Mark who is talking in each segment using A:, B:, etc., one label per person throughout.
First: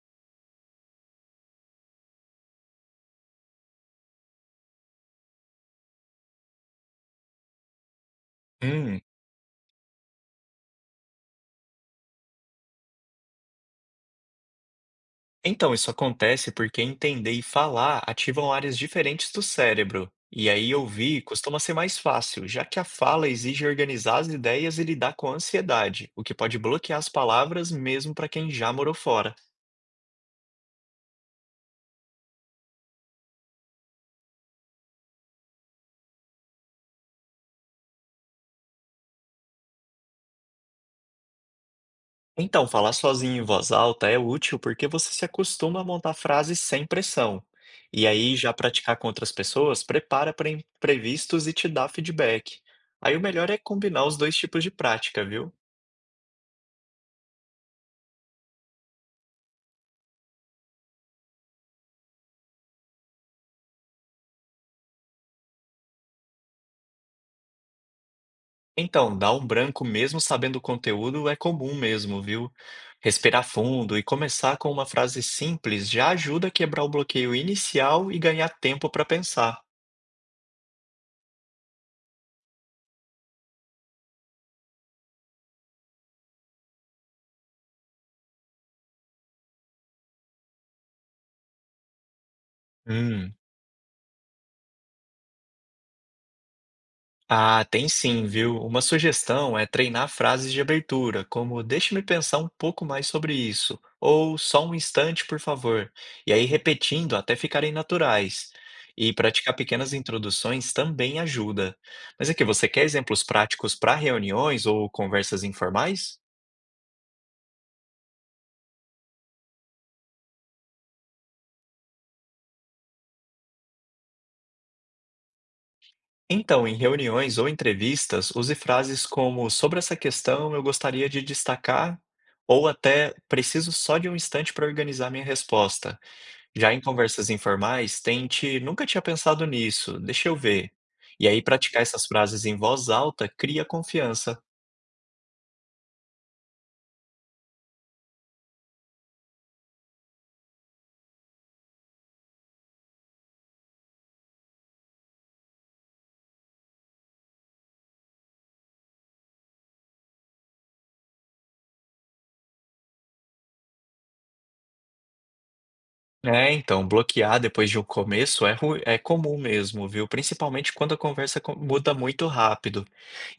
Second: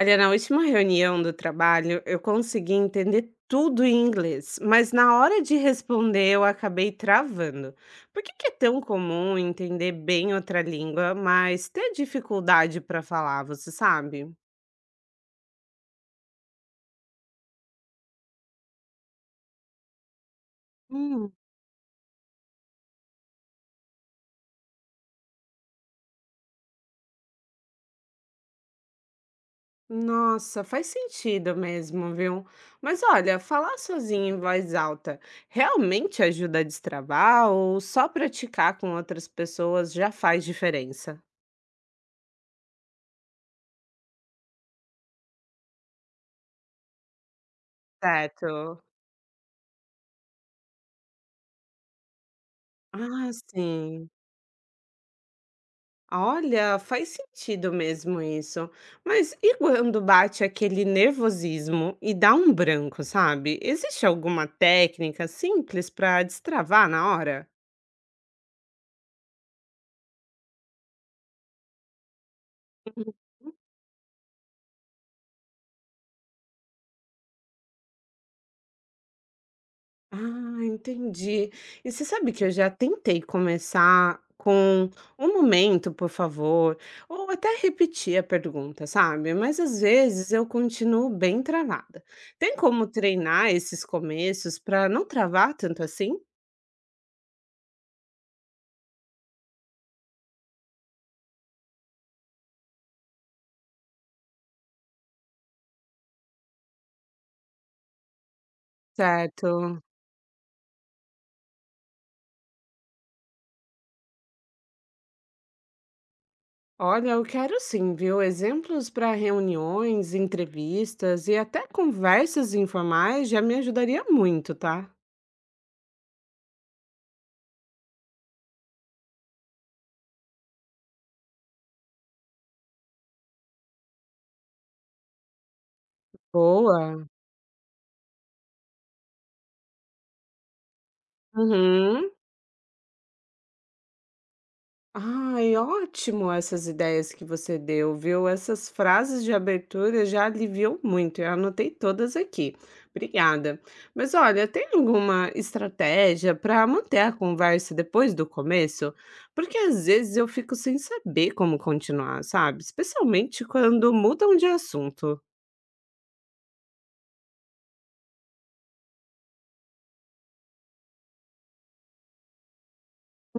A: Olha, na última reunião do trabalho, eu consegui entender tudo em inglês, mas na hora de responder eu acabei travando. Por que que é tão
B: Hum,
A: comum entender bem outra língua, mas ter dificuldade para falar, você sabe?
B: então isso acontece porque entender e falar ativam áreas diferentes do cérebro. E aí ouvir
A: Hum.
B: costuma ser mais fácil, já que a fala exige organizar as ideias e lidar com a ansiedade, o que pode bloquear as palavras mesmo para quem já morou fora.
A: Nossa, faz sentido mesmo, viu? Mas olha, falar sozinho em voz alta realmente ajuda a destravar ou só praticar com outras pessoas já faz diferença?
B: Então, falar sozinho em voz alta é útil porque você se acostuma a montar frases sem pressão. E aí já
A: Certo.
B: praticar com outras pessoas prepara para imprevistos e te dá feedback. Aí o
A: Ah,
B: melhor é combinar
A: sim.
B: os dois tipos de prática, viu?
A: Olha, faz sentido mesmo isso. Mas e quando bate aquele nervosismo e dá um branco, sabe? Existe alguma técnica simples para destravar na hora?
B: Então, dar um branco mesmo sabendo o conteúdo é comum mesmo, viu? Respirar fundo e começar com uma frase simples já ajuda a quebrar o bloqueio inicial e ganhar tempo para pensar.
A: Ah, entendi. E você sabe que eu já tentei começar com um momento, por favor, ou até repetir a pergunta, sabe? Mas às vezes eu continuo bem travada. Tem como
B: Hum.
A: treinar esses começos para não travar tanto assim?
B: Ah, tem sim, viu? Uma sugestão é treinar frases de abertura, como deixe-me pensar um pouco mais sobre isso, ou só um instante, por favor, e aí repetindo até ficarem naturais. E praticar
A: Certo.
B: pequenas introduções também ajuda. Mas aqui, você quer exemplos práticos para reuniões ou conversas informais?
A: Olha, eu quero sim, viu? Exemplos para reuniões, entrevistas e até conversas informais já me ajudaria muito, tá?
B: Então, em reuniões ou entrevistas, use frases como sobre essa questão eu gostaria de destacar, ou até preciso só de um instante para organizar minha resposta. Já em
A: Boa.
B: conversas informais, tente nunca tinha pensado nisso, deixa eu ver. E aí praticar essas
A: Uhum.
B: frases em voz alta cria confiança.
A: Ai, ótimo essas ideias que você deu, viu? Essas frases de abertura já aliviou muito. Eu anotei todas aqui. Obrigada. Mas olha, tem alguma estratégia para manter a conversa depois do começo? Porque às vezes eu fico sem saber como continuar, sabe? Especialmente quando mudam de assunto.
B: É, então, bloquear depois de um começo é comum mesmo, viu? Principalmente quando a conversa muda muito rápido.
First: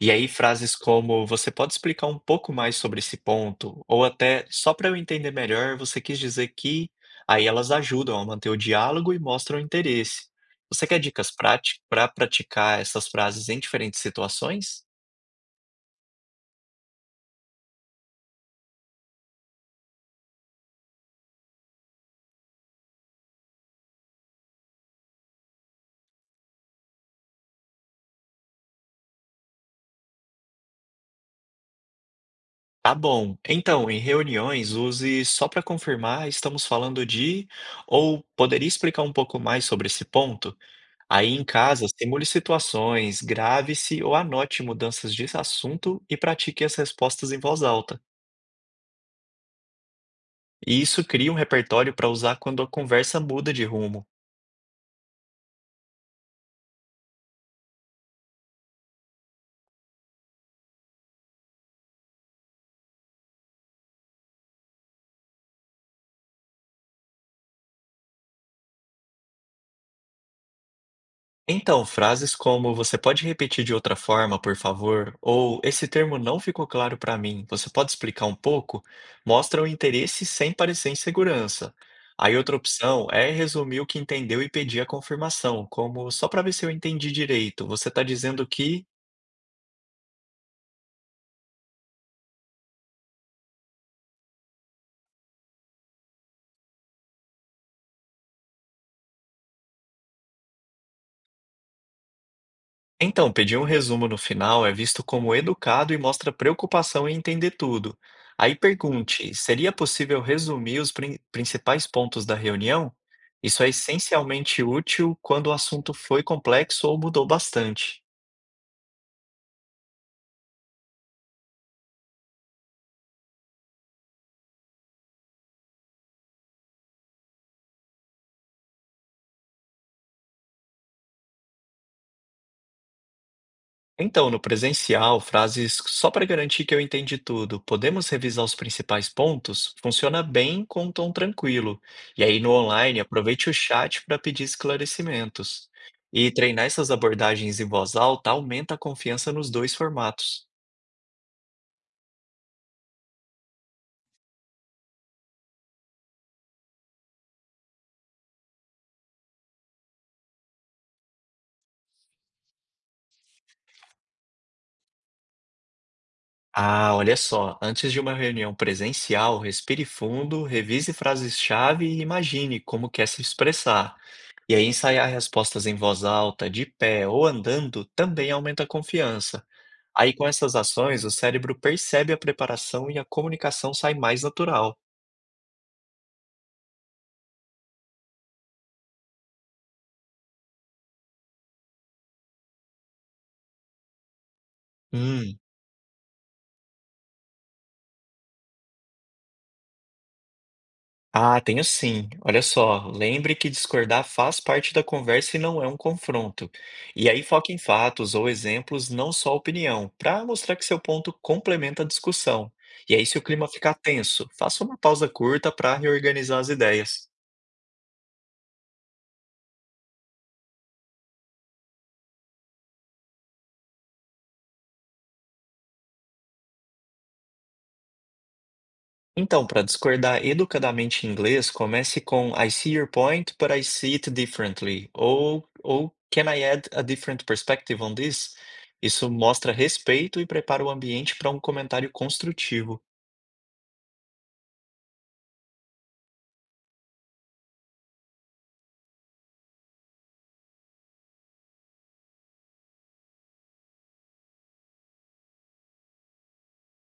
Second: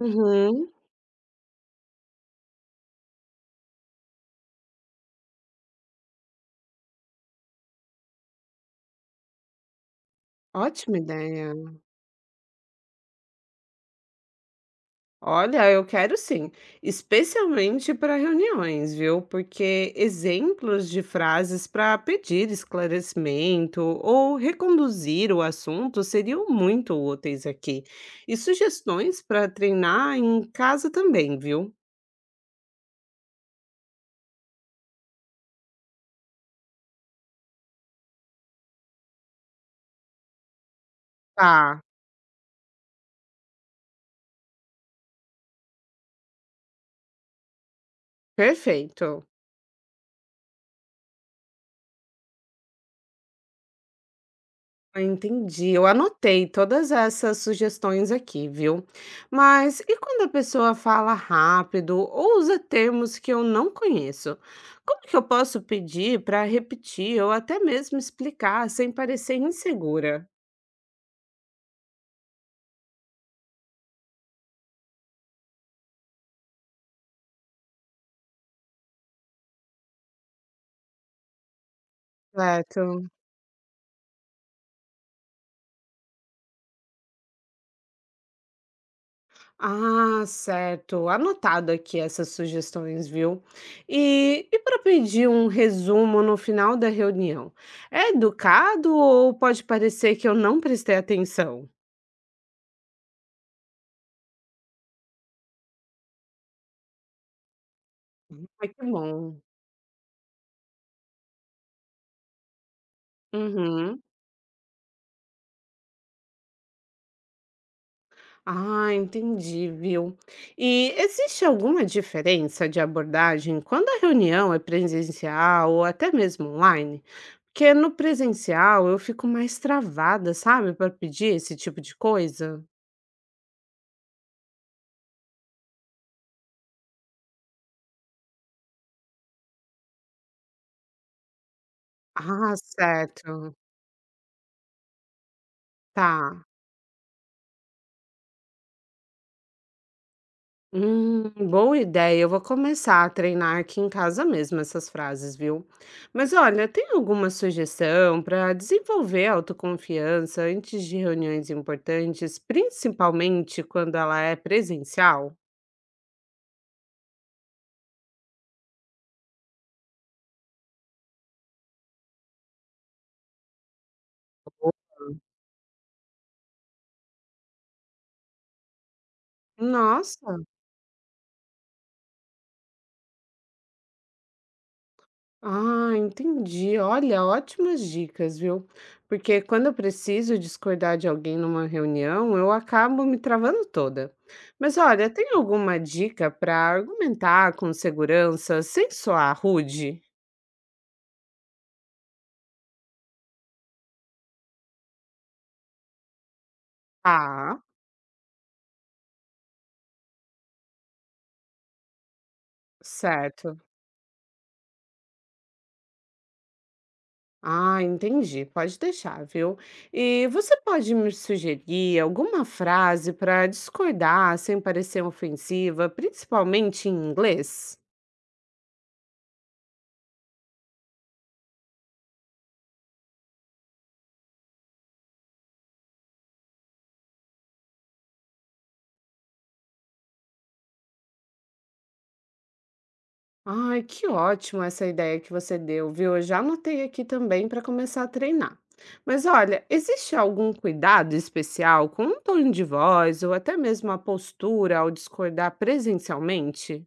B: E aí, frases como você pode explicar um pouco mais sobre esse ponto, ou até só para eu entender melhor, você quis dizer que. Aí elas ajudam a manter o diálogo e mostram interesse. Você
A: ótima
B: quer dicas
A: ideia.
B: práticas para praticar essas frases em diferentes situações?
A: Olha, eu quero sim, especialmente para reuniões, viu? Porque exemplos de frases para pedir esclarecimento ou reconduzir o assunto seriam muito úteis aqui. E sugestões para treinar em casa também, viu?
B: Tá bom. Então, em reuniões, use só para confirmar, estamos falando de, ou poderia explicar um pouco mais sobre esse ponto? Aí em
A: Tá,
B: casa, simule situações, grave-se ou anote mudanças de assunto e pratique as respostas em voz alta.
A: perfeito.
B: E isso cria um repertório para usar quando a conversa muda de rumo.
A: Ah, entendi. Eu anotei todas essas sugestões aqui, viu? Mas e quando a pessoa fala rápido ou usa termos que eu não conheço? Como que eu posso pedir para repetir ou até mesmo explicar sem parecer insegura?
B: Então, frases como "Você pode repetir de outra forma, por favor?" ou "Esse termo não ficou claro para mim, você pode explicar um pouco?", mostram interesse sem parecer insegurança. Aí outra opção
A: Certo.
B: é resumir o que entendeu e pedir a confirmação, como "Só para ver se eu entendi direito, você está dizendo que..."
A: Ah, certo. Anotado aqui essas sugestões, viu? E para pedir um resumo no final da reunião, é educado ou pode parecer que eu não prestei atenção?
B: Então, pedir um resumo no final é visto como educado e mostra preocupação em entender tudo. Aí
A: Ai, que bom.
B: pergunte: seria possível resumir os principais pontos da reunião? Isso é
A: Uhum.
B: essencialmente útil quando o assunto foi complexo ou mudou bastante.
A: Ah, entendi, viu? E existe alguma diferença de abordagem quando a reunião é presencial ou até mesmo online? Porque no presencial eu fico mais travada, sabe, para pedir esse tipo de coisa.
B: Então, no presencial, frases só para garantir que eu entendi tudo. Podemos revisar os principais pontos? Funciona bem com um tom tranquilo. E aí, no
A: Ah,
B: online, aproveite o
A: certo.
B: chat para pedir esclarecimentos. E
A: Tá.
B: treinar essas abordagens em voz alta aumenta a confiança nos dois formatos.
A: Boa ideia. Eu vou começar a treinar aqui em casa mesmo essas frases, viu? Mas olha, tem alguma sugestão para desenvolver a autoconfiança antes de reuniões importantes, principalmente quando ela é presencial?
B: Ah, olha só, antes de uma reunião presencial, respire fundo, revise frases-chave e imagine como quer se expressar. E aí, ensaiar respostas em voz alta, de pé ou andando também aumenta a confiança. Aí, com
A: Nossa!
B: essas ações, o cérebro percebe a preparação e a comunicação sai mais natural.
A: Ah, entendi. Olha, ótimas dicas, viu? Porque quando eu preciso discordar de alguém numa reunião, eu acabo me travando toda. Mas olha, tem
B: Hum.
A: alguma dica para argumentar com segurança sem soar rude?
B: Ah, tenho sim. Olha só, lembre que discordar faz parte da conversa e não é um confronto. E aí foque
A: Ah,
B: em fatos ou exemplos, não só opinião, para mostrar que seu ponto complementa a discussão. E aí, se o clima
A: certo.
B: ficar tenso, faça uma pausa curta para reorganizar as ideias.
A: Ah, entendi. Pode deixar, viu? E você pode me sugerir alguma frase para discordar sem parecer ofensiva, principalmente em inglês?
B: Então, para discordar educadamente em inglês, comece com I see your point, but I see it differently. Ou Can I add a different perspective on this? Isso mostra respeito e prepara o ambiente para um comentário construtivo.
A: Ai, que ótimo essa ideia que você deu, viu? Eu já anotei aqui também para começar a treinar. Mas olha, existe algum cuidado especial com o tom de voz ou até mesmo a postura ao discordar presencialmente?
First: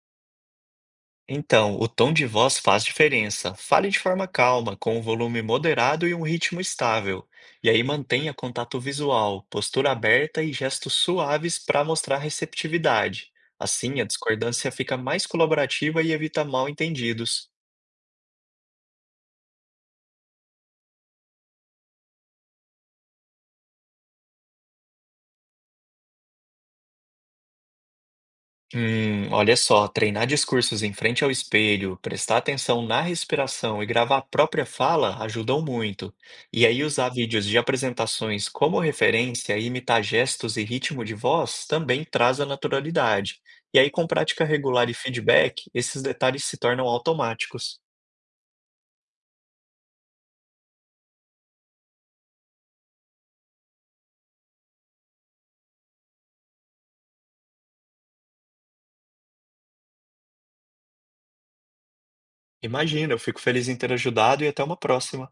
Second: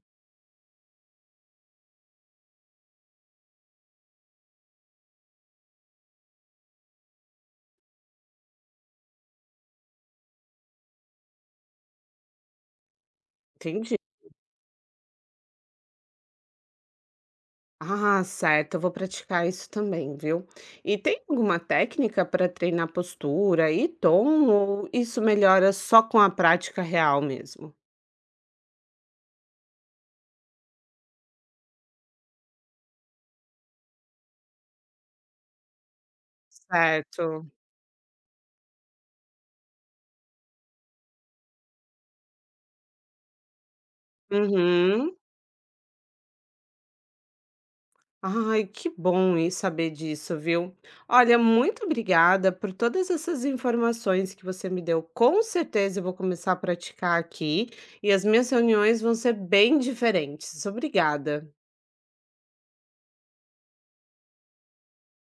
B: Então, o tom de voz faz diferença. Fale de forma calma, com um volume moderado e um ritmo estável. E aí mantenha contato visual, postura aberta e gestos suaves para mostrar receptividade.
A: Entendi.
B: Assim, a discordância fica mais colaborativa e evita mal-entendidos.
A: Ah, certo, eu vou praticar isso também, viu? E tem alguma técnica para treinar postura e tom ou isso melhora só com a prática real mesmo?
B: Olha só, treinar discursos em frente ao espelho, prestar atenção na respiração e gravar a própria fala ajudam muito. E aí usar vídeos
A: Certo.
B: de apresentações como referência e imitar gestos e ritmo de voz também traz a naturalidade. E aí com prática regular e
A: Uhum.
B: feedback, esses detalhes se tornam automáticos.
A: Ai, que bom e saber disso, viu? Olha, muito obrigada por todas essas informações que você me deu. Com certeza eu vou começar a praticar aqui e as minhas reuniões vão ser bem diferentes. Obrigada.
B: Imagina, eu fico feliz em ter ajudado e até uma próxima.